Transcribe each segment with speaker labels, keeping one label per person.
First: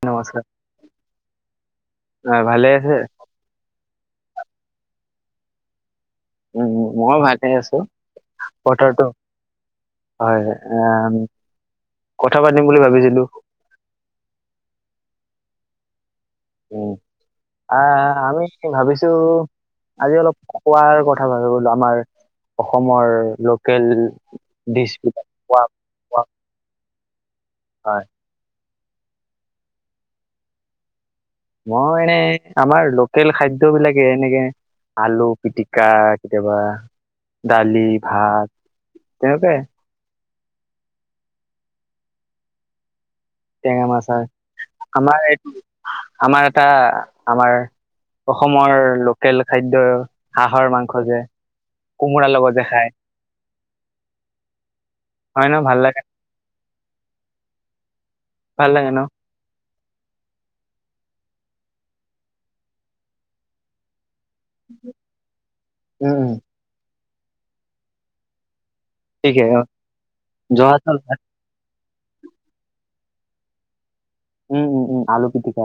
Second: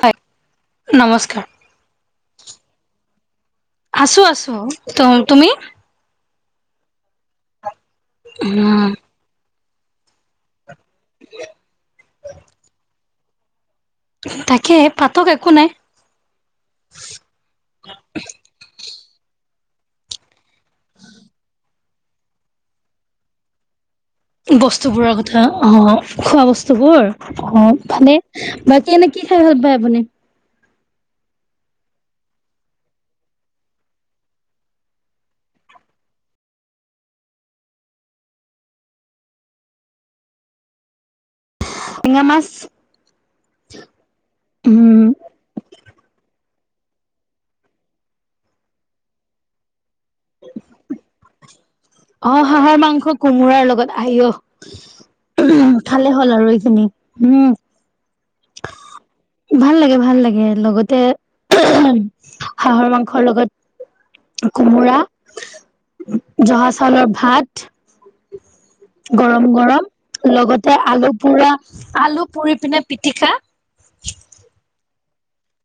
Speaker 1: হয়,
Speaker 2: নমস্কাৰ,
Speaker 1: নমস্কাৰ।
Speaker 2: আহ ভালে আছে?
Speaker 1: আছো, আছো। তু, তুমি?
Speaker 2: উম, মই ভালে আছোঁ।
Speaker 1: উম।
Speaker 2: হয়, আহ কথা পাতিম বুলি ভাবিছিলোঁ।
Speaker 1: তাকে পাতক একো নাই।
Speaker 2: অঁ। আহ আমি ভাবিছো আজি অলপ খোৱাৰ কথা ভাবি গলো আমাৰ। অসমৰ লোকেল-
Speaker 1: বস্তু
Speaker 2: ডিচ
Speaker 1: বোৰৰ
Speaker 2: বিলাক
Speaker 1: কথা,
Speaker 2: খোৱা
Speaker 1: অঁ খোৱা বস্তুবোৰ, অঁ
Speaker 2: হয়।
Speaker 1: ভালে। বাকী এনে কি খাই ভাল পায় আপুনি?
Speaker 2: মই এনে আমাৰ লোকেল খাদ্য বিলাকে এনেকে- আলু পিটিকা, কেতিয়াবা ডালি ভাত। তেনেকুৱাই।
Speaker 1: টেঙা মাছ।
Speaker 2: টেঙা মাছ হয়
Speaker 1: উম
Speaker 2: আমাৰ এইটো আমাৰ এটা আমাৰ। অসমৰ লোকেল খাদ্য হাঁহৰ মাংস যে। কোমোৰাৰ
Speaker 1: অ
Speaker 2: লগত যে খায়
Speaker 1: হাঁহৰ মাংস কোমোৰাৰ লগত আউ অ
Speaker 2: হয় ন
Speaker 1: উহু
Speaker 2: ভাল লাগে
Speaker 1: খালে। হ'ল আৰু এইখিনি উম।
Speaker 2: ভাল লাগে ন?
Speaker 1: ভাল লাগে ভাল লাগে লগতে হাঁহৰ মাংসৰ লগত। কোমোৰা
Speaker 2: উম উম
Speaker 1: জহা। অলপ ভাত
Speaker 2: ঠিকে
Speaker 1: গৰম
Speaker 2: অ
Speaker 1: গৰম
Speaker 2: জহা
Speaker 1: লগতে
Speaker 2: চাউল
Speaker 1: আলু
Speaker 2: ভাত
Speaker 1: পোৰা। আলু পুৰি পিনে পিটিকা।
Speaker 2: উম উম উম আলু পিঠিকা।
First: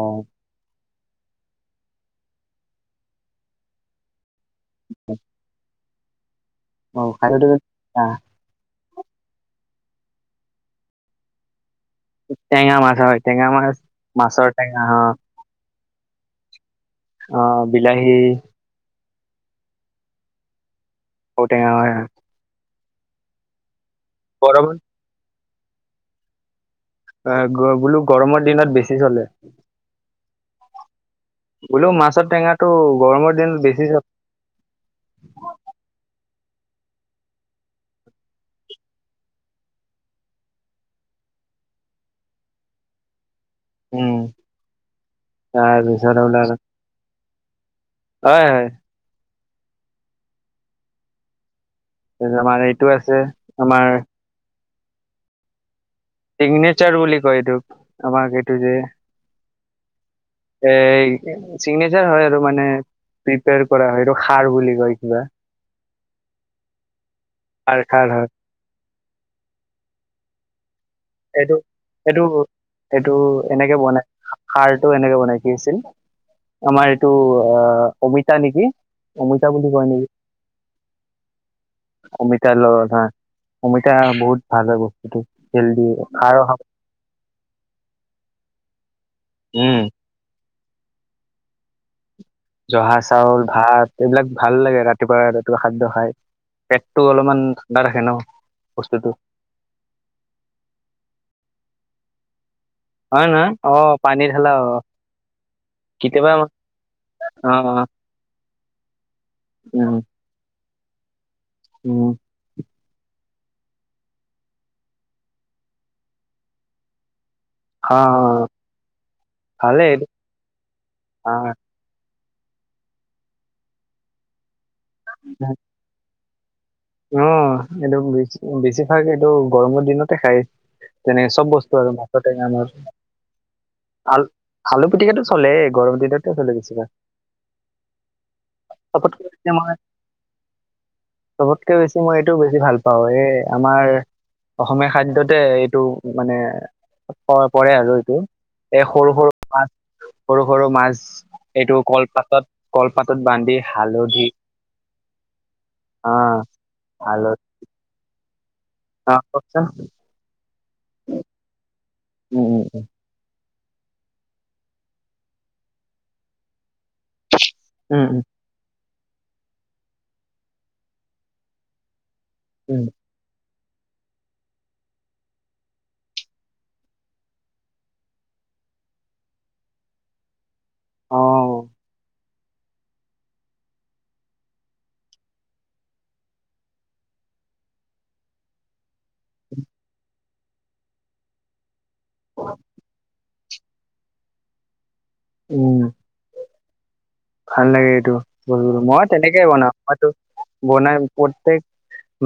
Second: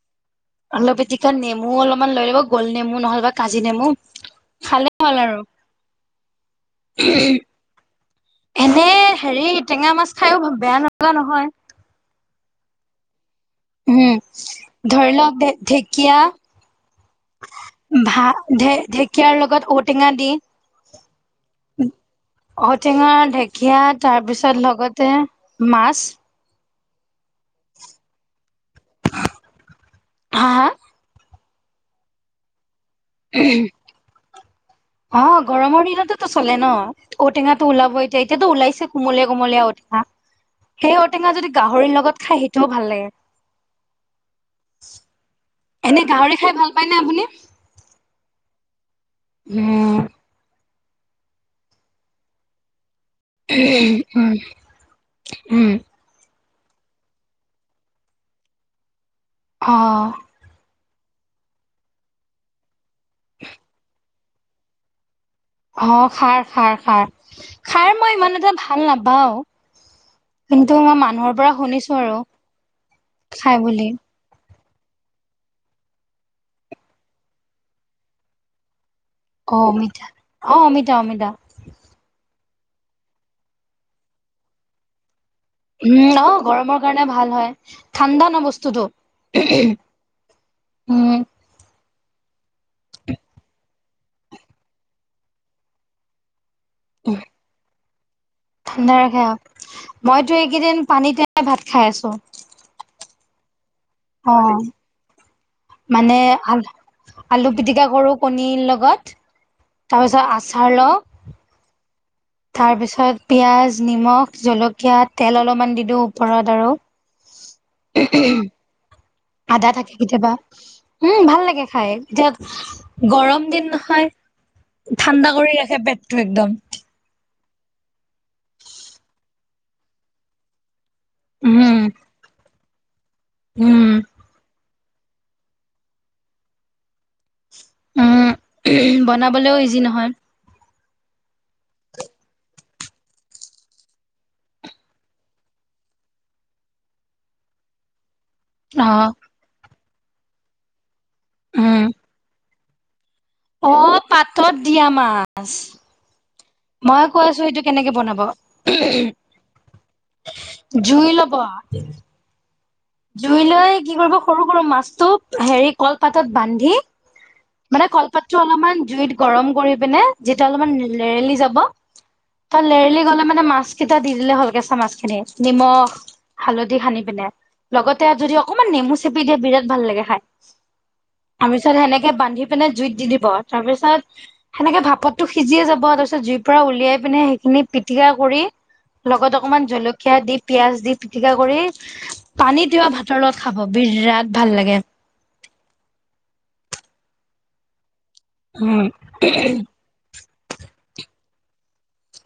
Speaker 1: আলু পিটিকাত নেমু অলপমান লৈ ল'ব গোল নেমু নহ'লেব কাজি নেমু। খালে ভাল আৰু।
Speaker 2: অ আলু তুমি খোৱা।
Speaker 1: এনে হেৰি টেঙা মাছ খায়ো বেয়া নলগা নহয়।
Speaker 2: টেঙা মাছ হয় টেঙা মাছ।
Speaker 1: উম
Speaker 2: মাছৰ টেঙা অ
Speaker 1: ধৰি লওক ঢেকীয়া।
Speaker 2: অ বিলাহী
Speaker 1: ঢেকীয়াৰ লগত ঔটেঙা দি।
Speaker 2: ঔটেঙা হয় হয়।
Speaker 1: ঔটেঙা ঢেকীয়া তাৰপিছত
Speaker 2: গৰমত
Speaker 1: লগতে মাছ।
Speaker 2: অ বোলো গৰমৰ দিনত বেছি চলে।
Speaker 1: হা হা।
Speaker 2: বোলও মাছৰ টেঙাটো গৰমৰ দিনত বেছি চলে।
Speaker 1: অ গৰমৰ দিনতেতো চলে ন। ঔটেঙাটো ওলাব এতিয়া এতিয়া টো ওলাইছে কোমলীয়া কমলীয়া ঔটেঙা। সেই ঔটেঙা যদি গাহৰিৰ লগত খাই সেইটোও ভাল লাগে।
Speaker 2: উম
Speaker 1: এনে
Speaker 2: তাৰপিছত
Speaker 1: গাহৰি
Speaker 2: ওলাল
Speaker 1: খাই ভাল পায় নে আপুনি।
Speaker 2: হয় হয়।
Speaker 1: উম।
Speaker 2: আমাৰ এইটো আছে। আমাৰ
Speaker 1: উম উম।
Speaker 2: চিগনেচাৰ বুলি কয় এইটোক আমাক এইটো যে।
Speaker 1: অঁ।
Speaker 2: এ চিগনেচাৰ হয় আৰু মানে প্ৰিপয়াৰ কৰা হয় খাৰ বুলি কয় কিবা।
Speaker 1: অ খাৰ খাৰ খাৰ খাৰ মই ইমান এটা ভাল। ভাল নাপাও কিন্তু মই মা।
Speaker 2: এইটো এইটো এইটো
Speaker 1: খাই
Speaker 2: এনেকে
Speaker 1: বুলি
Speaker 2: বনাই। সাৰটো এনেকে বনাই কি আছিল আমাৰ এইটো আহ অমিতা নেকি? অমিতা
Speaker 1: অ
Speaker 2: বুলি কয়
Speaker 1: অমিতা
Speaker 2: নেকি
Speaker 1: অ অমিতা অমিতা।
Speaker 2: অমিতা লগত অমিতা বহুত ভাল হয় বস্তুটো।
Speaker 1: উম অ
Speaker 2: খাৰ
Speaker 1: গৰমৰ কাৰণে ভাল হয় ঠাণ্ডা ন বস্তুটো উহু উহু।
Speaker 2: উম
Speaker 1: উম।
Speaker 2: জহা চাউল ভাত এইবিলাক ভাল লাগে ৰাতিপুৱা ৰাতিপুৱা খাদ্য খাই। পেটটো অলপমান ঠাণ্ডা ৰাখে ন।
Speaker 1: [unintelligible]
Speaker 2: বস্তুটো
Speaker 1: মইতো এইকেইদিন পানীতোই ভাত খাই আছো।
Speaker 2: অ', নহ অ', পানী ঢালা অ'।
Speaker 1: মানে,
Speaker 2: কেতিয়াবা অ
Speaker 1: আলু পিটিকা কৰো কণীৰ লগত।
Speaker 2: উম
Speaker 1: তাৰ পিছত আচাৰ লওঁ
Speaker 2: উম।
Speaker 1: তাৰ পিছত পিয়াজ, নিমখ, জলকীয়া তেল অলপমান দি দিওঁ ওপৰত আৰু
Speaker 2: [inaudible]
Speaker 1: আদা
Speaker 2: ভালেই
Speaker 1: থাকে
Speaker 2: এইটো
Speaker 1: কেতিয়াবা উম, ভাল লাগে খাই। এতিয়া গৰম দিন নহয় ঠাণ্ডা
Speaker 2: অ
Speaker 1: কৰি ৰাখে পেটটো একদম।
Speaker 2: অ', এইটো বেছ বেছিভাগ এইটো গৰমৰ দিনতে খাই। যেনে চব
Speaker 1: উম
Speaker 2: বস্তু আৰু মাছৰ টেঙা মাছ।
Speaker 1: উম।
Speaker 2: আল-আলু পিটিকটো চলে গৰম দিনতে চলে বেছিভাগ।
Speaker 1: উম,
Speaker 2: চবতকে বেছি
Speaker 1: বনাবলৈও
Speaker 2: মই
Speaker 1: ইজি নহয়।
Speaker 2: চবতকে বেছি মই এইটো বেছি ভাল পাওঁ, এই আমাৰ অসমীয়া খাদ্যতে এইটো মানে প-পৰে আৰু এইটো। এ
Speaker 1: অ
Speaker 2: সৰু সৰু ভাত, সৰু সৰু মাছ এইটো
Speaker 1: উম
Speaker 2: কলপাতত কলপাতত বান্ধি
Speaker 1: অ
Speaker 2: হালধি
Speaker 1: পাতত দিয়া মাছ
Speaker 2: আ
Speaker 1: মই কৈ আছো সেইটো কেনেকে বনাব
Speaker 2: আ, কওকচোন
Speaker 1: জুইলব
Speaker 2: উম উম উম।
Speaker 1: জুই লৈ কি কৰিব সৰু সৰু মাছটো হেৰি কলপাতত বান্ধি মানে
Speaker 2: উম উম উম
Speaker 1: কলপাতটো অলপমান জুইত গৰম কৰি পিনে যেতিয়া অলপমান লেৰেলি যাব তাত
Speaker 2: উম উম
Speaker 1: লেৰলি গ'লে মানে মাছ চিধা দি দিলে হল, কেচা মাছ খিনি নিমখ হালধি সানি পিনে। লগতে যদি অকমান নেমু চেপি দিয়ে বিৰাট ভাল লাগে খাই,
Speaker 2: অ
Speaker 1: তৰমিছত সেনেকে বান্ধিব পিনে জুইত দি দিব, তাৰ পিছত সেনেকে ভাপতটো সিজিয়ে যাব তাৰ পিছত জুইৰ পৰা উলিয়াই পিনে সেইখিনি পিটিকা কৰি লগত অকমান জলকীয়া দি পিয়াজ দি পিটিকা কৰি পানী তিৱা ভাতৰ লগত খাব বিৰাট ভাল লাগে।
Speaker 2: উম। ভাল লাগে এইটো,
Speaker 1: উম
Speaker 2: মই তেনেকে বনাওঁ মই টো বনাই প্ৰত্যেক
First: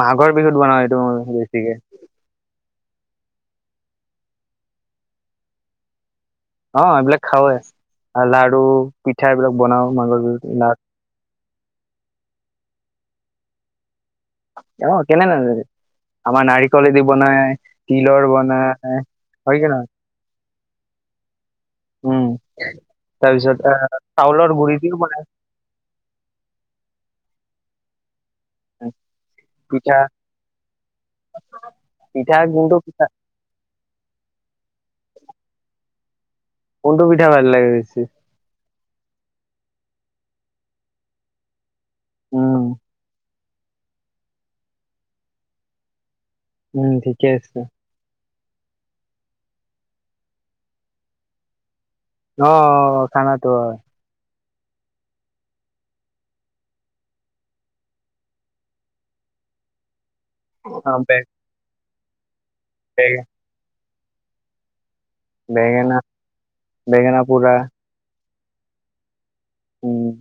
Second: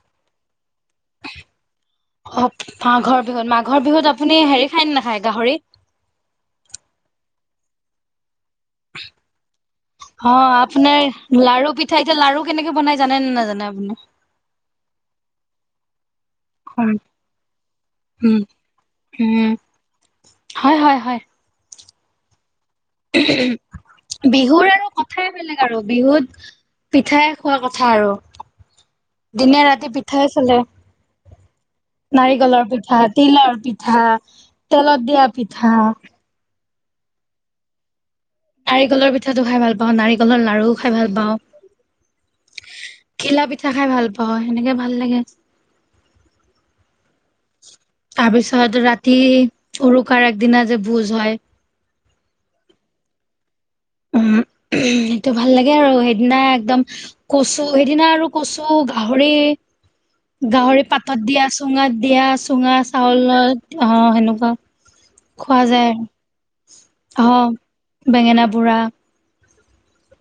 Speaker 2: মাঘৰ বিহুত বনাও এইটো মই বেছিকে।
Speaker 1: অ', মাঘৰ বিহুত, মাঘৰ বিহুত আপুনি হেৰি খায় নাখায় গাহৰি?
Speaker 2: অ', এইবিলাক খাওৱে লাড়ু পিঠা এইবিলাক বনাও মাঘৰ
Speaker 1: অ
Speaker 2: বিহুত লা
Speaker 1: আপোনাৰ লাৰু পিঠা, এতিয়া লাৰু কেনেকে বনাই জানে নে নাজানে আপুনি?
Speaker 2: জানো, কেলে নাজানিম। আমাৰ নাৰিকলেদি বনাই তিলৰ
Speaker 1: উম
Speaker 2: বনাই,
Speaker 1: উম
Speaker 2: হয় কি নহয়?
Speaker 1: হয় হয় হয়।
Speaker 2: উম, তাৰপিছত আহ চাউলৰ
Speaker 1: বিহুৰ
Speaker 2: গুৰি
Speaker 1: আৰু
Speaker 2: দিও বনাই।
Speaker 1: কথাই বেলেগ আৰু বিহুত পিঠাই খোৱা কথা আৰু।
Speaker 2: বনাই
Speaker 1: দিনে ৰাতি
Speaker 2: পিঠা
Speaker 1: পিঠাই চলে।
Speaker 2: পিঠা
Speaker 1: নাৰিকলৰ
Speaker 2: কোনটো
Speaker 1: পিঠা, তিলৰ পিঠা, তেলত দিয়া পিঠা।
Speaker 2: কোনটো পিঠা ভাল লাগে বেছি?
Speaker 1: নাৰিকলৰ পিঠাটো খাই ভাল পাওঁ। নাৰিকলৰ লাৰু খাই ভাল পাওঁ।
Speaker 2: উম।
Speaker 1: ঘিলা পিঠা খাই ভাল পাওঁ, সেনেকে ভাল লাগে।
Speaker 2: উম ঠিকে আছে।
Speaker 1: তাৰপিছত ৰাতি, উৰুকাৰ আগদিনা যে ভোজ হয়।
Speaker 2: অঁ অঁ অঁ খানাতো হয়।
Speaker 1: উম হুম, সেইটো ভাল লাগে আৰু সেইদিনা একদম কচু সেইদিনা আৰু কচু গাহৰি গাহৰি
Speaker 2: অ বে
Speaker 1: পাতত দিয়া, চুঙাত দিয়া, চুঙা
Speaker 2: বে
Speaker 1: চাউলত অঁ সেনেকুৱা খোৱা
Speaker 2: বেঙেনা
Speaker 1: যায়
Speaker 2: বেঙেনা পোৰা
Speaker 1: অঁহ বেঙেনা পোৰা।
Speaker 2: উম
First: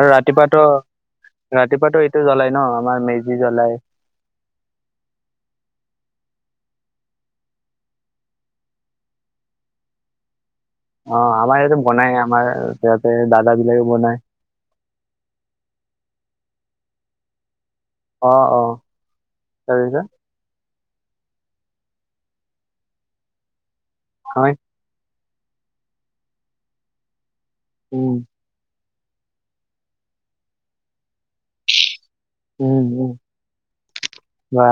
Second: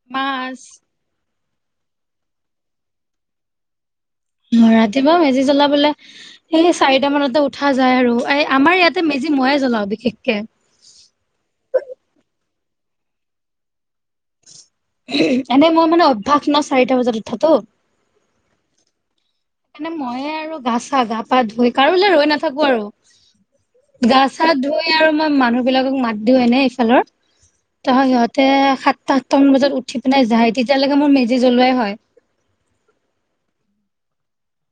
Speaker 2: আৰু ৰাতিপুৱা
Speaker 1: মাছ
Speaker 2: ত' ৰাতিপুৱা ত' এইটো জ্বলাই ন' আমাৰ মেজি জ্বলাই
Speaker 1: ম ৰাতিপুৱা মেজি জ্বলাবলে সেই চাৰিটা মানতে উঠা যায় আৰু এই আমাৰ ইয়াতে মেজি ময়ে জ্বলাও বিশেষকে।
Speaker 2: অঁ আমাৰ ইয়াতে বনায়, আমাৰ সিহতে দাদা বিলাকে বনায়।
Speaker 1: [unintelligible] এনেই মই মানে অভ্যাস ন' চাৰিটা বজাত উঠাতটো।
Speaker 2: অ' অ'।
Speaker 1: এনে
Speaker 2: তাৰপিছত
Speaker 1: মইয়ে আৰু গা চা, গা পা ধুই কাৰোলে ৰৈ নাথাকো আৰু গা চা
Speaker 2: হয়
Speaker 1: ধুই আৰু মই মানুহ বিলাকক মাত দিওঁ এনে এইফালৰ তহ
Speaker 2: উম
Speaker 1: সিহঁত তে সাতটা আঠটা মান বজাত উঠি পিনে যাই, তেতিয়ালেকে মোৰ মেজি জ্বলোৱাই হয়।
Speaker 2: উম উম বা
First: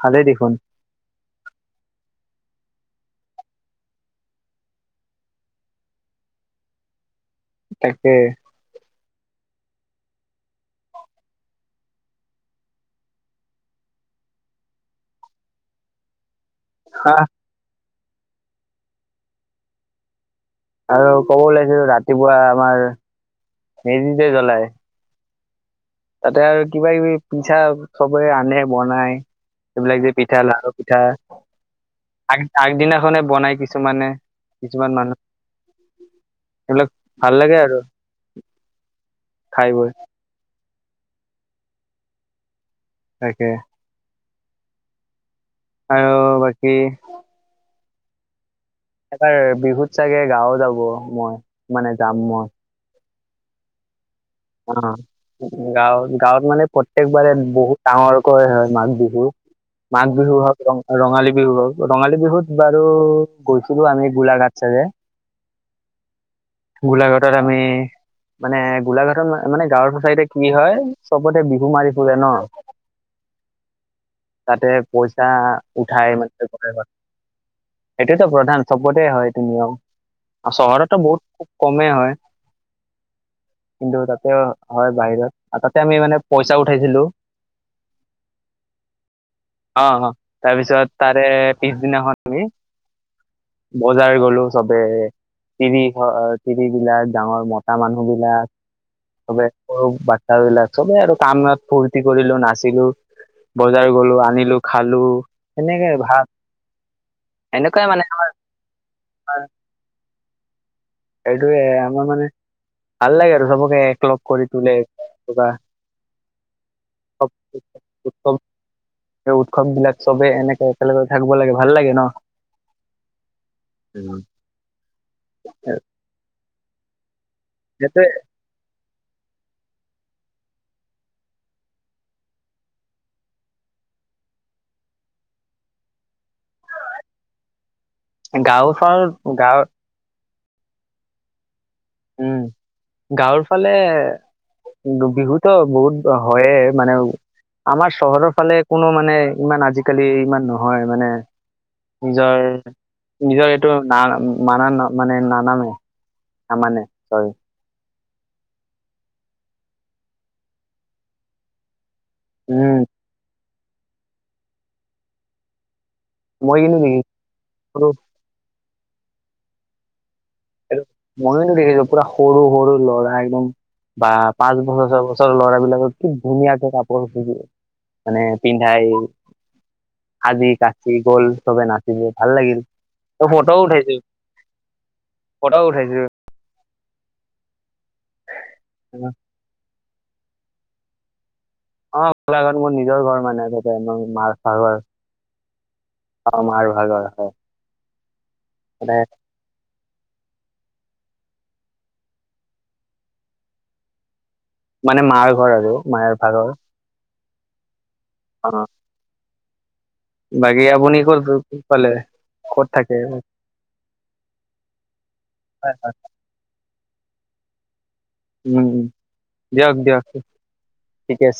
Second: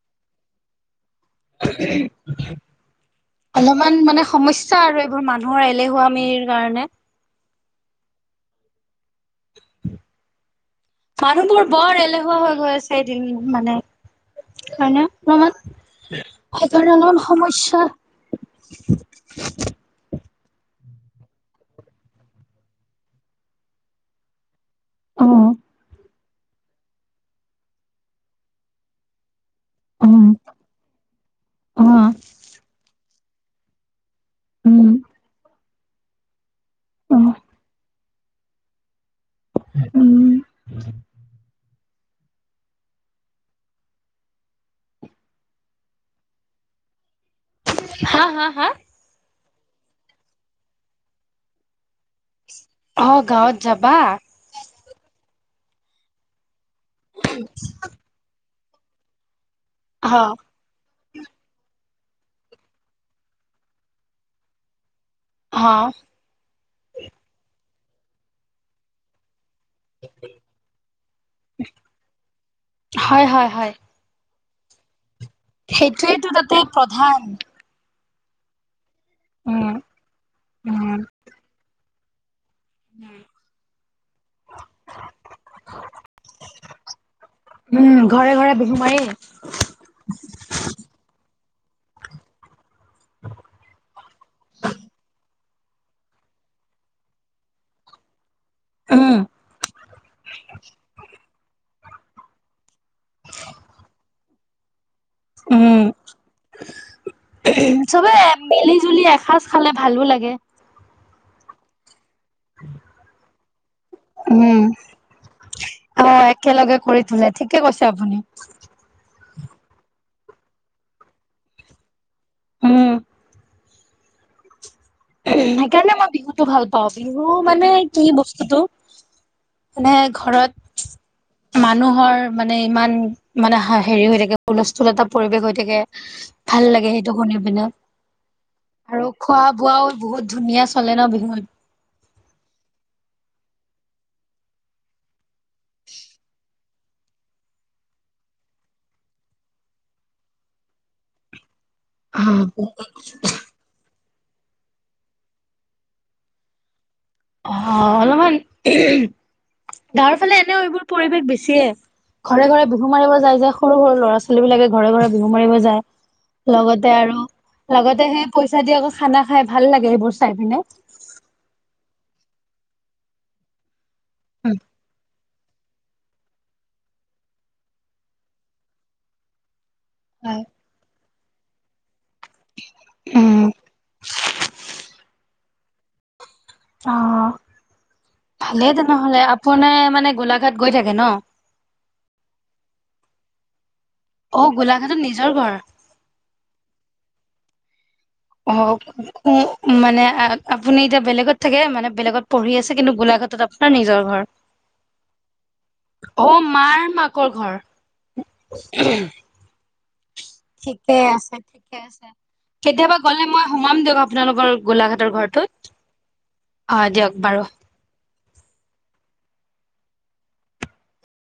Speaker 2: ভালেই দেখোন।
Speaker 1: [unintelligible] অলমান মানে সমস্যা আৰু এইবোৰ মানুহৰ এলেহুৱমিৰ কাৰণে।
Speaker 2: তাকে [unintelligible]
Speaker 1: মানুহবোৰ বৰ এলেহুৱা হৈ গৈ আছে এদিন মানে হয় ন' [unintelligible] ৰ'
Speaker 2: হাহ
Speaker 1: সমস্যা
Speaker 2: আৰু ক'ব ওলাছিলো ৰাতিপুৱা আমাৰ মেজি যে জ্বলাই
Speaker 1: অঁ
Speaker 2: তাতে আৰু কিবা কিবি পিঠা চবৰে আনে বনাই এইবিলাক যে
Speaker 1: উম,
Speaker 2: পিঠা, লাৰু, পিঠা
Speaker 1: অ',
Speaker 2: আগ আগদিনাখনে বনাই কিছুমানে।
Speaker 1: উম,
Speaker 2: কিছুমান মানুহ সেবিলাক ভাল
Speaker 1: অ',
Speaker 2: লাগে আৰু খাই বৈ
Speaker 1: উম।
Speaker 2: তাকে আৰু বাকী
Speaker 1: হাঁ হাঁ হাঁ
Speaker 2: এবাৰ বিহুত চাগে গাওঁ যাব মই মানে যাম মই।
Speaker 1: অঁ গাঁৱত যাবা?
Speaker 2: অঁ গাওঁ গাঁৱত মানে প্ৰত্যেক বাৰে বহু ডাঙৰকৈ হয় মাঘ বিহু, মাঘ
Speaker 1: অ',
Speaker 2: বিহু হওঁ ৰঙ ৰঙালী বিহু ৰঙালী বিহুত বাৰু গৈছিলো আমি গোলাঘাট চাগে।
Speaker 1: হাঁ
Speaker 2: গোলাঘাটত আমি মানে গোলাঘাটত মান মানে গাঁৱটো চাইদে কি হয়, চ'বতে বিহু মাৰি ফুৰে ন'
Speaker 1: হয়, হয়, হয়।
Speaker 2: তাতে পইচা উঠাই
Speaker 1: সেইটোৱেতো তাতে
Speaker 2: [unintelligible]
Speaker 1: প্ৰধান।
Speaker 2: এইটোৱেতো প্ৰধান। চবতে হয় এইটো
Speaker 1: উম,
Speaker 2: নিওম আৰু
Speaker 1: উম,
Speaker 2: চহৰতো বহুত খুব কমেই হয়।
Speaker 1: উম।
Speaker 2: কিন্তু তাতে হয় বাহিৰত আৰু তাতে আমি মানে পইচা উঠাইছিলো।
Speaker 1: উ, ঘৰে ঘৰে বিহু মাৰি
Speaker 2: অ-অহ, তাৰ পিছত তাৰে পিছদিনাখন আমি বজাৰ গলো সবে। তিৰি তিৰিবলাক ডাঙৰ মতা মানুহ বিলাক
Speaker 1: উম,
Speaker 2: সবে সৰু বাচ্ছাবলাক চবেই আৰু কাম ন ফূৰ্তি কৰিলো, নাচিলো, বজাৰ গলো আনিলো খালো।
Speaker 1: উম,
Speaker 2: সেনেকে ভাল এনেকুৱাই মানে
Speaker 1: চবে মিলি জুলি এসাঁজ খালে ভালো লাগে।
Speaker 2: সেইটোৱে, আমাৰ মানে ভাল লাগে। চবকে একলগ কৰি
Speaker 1: উম,
Speaker 2: তোলে
Speaker 1: অ', একেলগে কৰি
Speaker 2: চব
Speaker 1: তোলে, ঠিকে কৈছে আপুনি।
Speaker 2: উৎসৱ এই উৎসৱ বিলাক চবেই এনেকে একেলগে থাকিব লাগে ভাল লাগে ন।
Speaker 1: উম।
Speaker 2: [unintelligible]
Speaker 1: সেইকাৰণে মই বিহুতো ভাল পাও, বিহু মানে
Speaker 2: সেইটোয়ে
Speaker 1: কি বস্তুটো মানে ঘৰত মানুহৰ মানে ইমান মানে হেৰি হৈ থাকে হুলস্থুল এটা পৰিৱেশ হৈ থাকে। ভাল লাগে সেইটো শুনি পিনে।
Speaker 2: গাঁও চাও
Speaker 1: আৰু খোৱা
Speaker 2: গাঁৱৰ
Speaker 1: বোৱাও বহুত ধুনীয়া চলে ন বিহুত।
Speaker 2: উম, গাঁৱৰ ফালে বিহুতো বহুত হয়ে মানে আমাৰ চহৰৰ ফালে কোনো মানে ইমান আজিকালি ইমান নহয় মানে নিজৰ-নিজৰ এইটো না মানা না মানে নানামে। নামানে চৰি।
Speaker 1: অ', অলপমান গাৱৰ ফালে এনেও এইবোৰ পৰিৱেশ বেছিয়ে। ঘৰে ঘৰে
Speaker 2: উম
Speaker 1: বিহু মাৰিব যায় যে সৰু সৰু ল'ৰা ছোৱালী বিলাকে ঘৰে ঘৰে বিহু মাৰিব যায়।
Speaker 2: মই কিন্তু
Speaker 1: লগতে
Speaker 2: দেখিছো
Speaker 1: আৰু লগতে সে পইচা দি আকৌ খানা খাই ভাল লাগে সেইবোৰ চাই পিনে।
Speaker 2: মইওটো দেখিছো পুৰা সৰু সৰু ল'ৰা একদম বা পাঁচ বছৰ, ছ বছৰ [unintelligible] ল'ৰাবিলাকৰ খুব ধুনীয়াকে কাপোৰ মানে পিন্ধাই
Speaker 1: হয়
Speaker 2: আজি কাচি গোল চবে নাচিছে ভাল লাগিল ত',
Speaker 1: উম
Speaker 2: ফটোও উঠাইছে। ফটো উঠাইছিল।
Speaker 1: অ', ভালেই তেনেহ'লে, আপোনাৰ মানে গোলাঘাট গৈ থাকে ন?
Speaker 2: অ', গোলাঘত মোৰ নিজৰ ঘৰ মানে আগতে মোৰ মাৰ।
Speaker 1: অ
Speaker 2: [unintelligible]
Speaker 1: গোলাঘাটত নিজৰ ঘৰ?
Speaker 2: অ', মাৰ ভাল আৰু হয়।
Speaker 1: [unintelligible] উ মানে আপুনি এতিয়া বেলেগত থাকে, মানে বেলেগত পঢ়ি আছে কিন্তু গোলাঘাটত আপোনাৰ নিজৰ ঘৰ।
Speaker 2: মানে মাৰ ঘৰ আৰু মাৰ ভাগৰ
Speaker 1: অ', মাৰ মাকৰ ঘৰ।
Speaker 2: অ বাকী
Speaker 1: ঠিকে
Speaker 2: আপুনি ক'ত
Speaker 1: আছে ঠিকে
Speaker 2: পালে
Speaker 1: আছে,
Speaker 2: ক'ত
Speaker 1: কেতিয়াবা
Speaker 2: থাকে
Speaker 1: গ'লে মই সোমাম দিয়ক আপোনালোকৰ গোলাঘাটৰ ঘৰটোত।
Speaker 2: হয় হয় হয়।
Speaker 1: হয় দিয়ক বাৰু।
Speaker 2: উম দিয়ক দিয়ক ঠিকে আছে।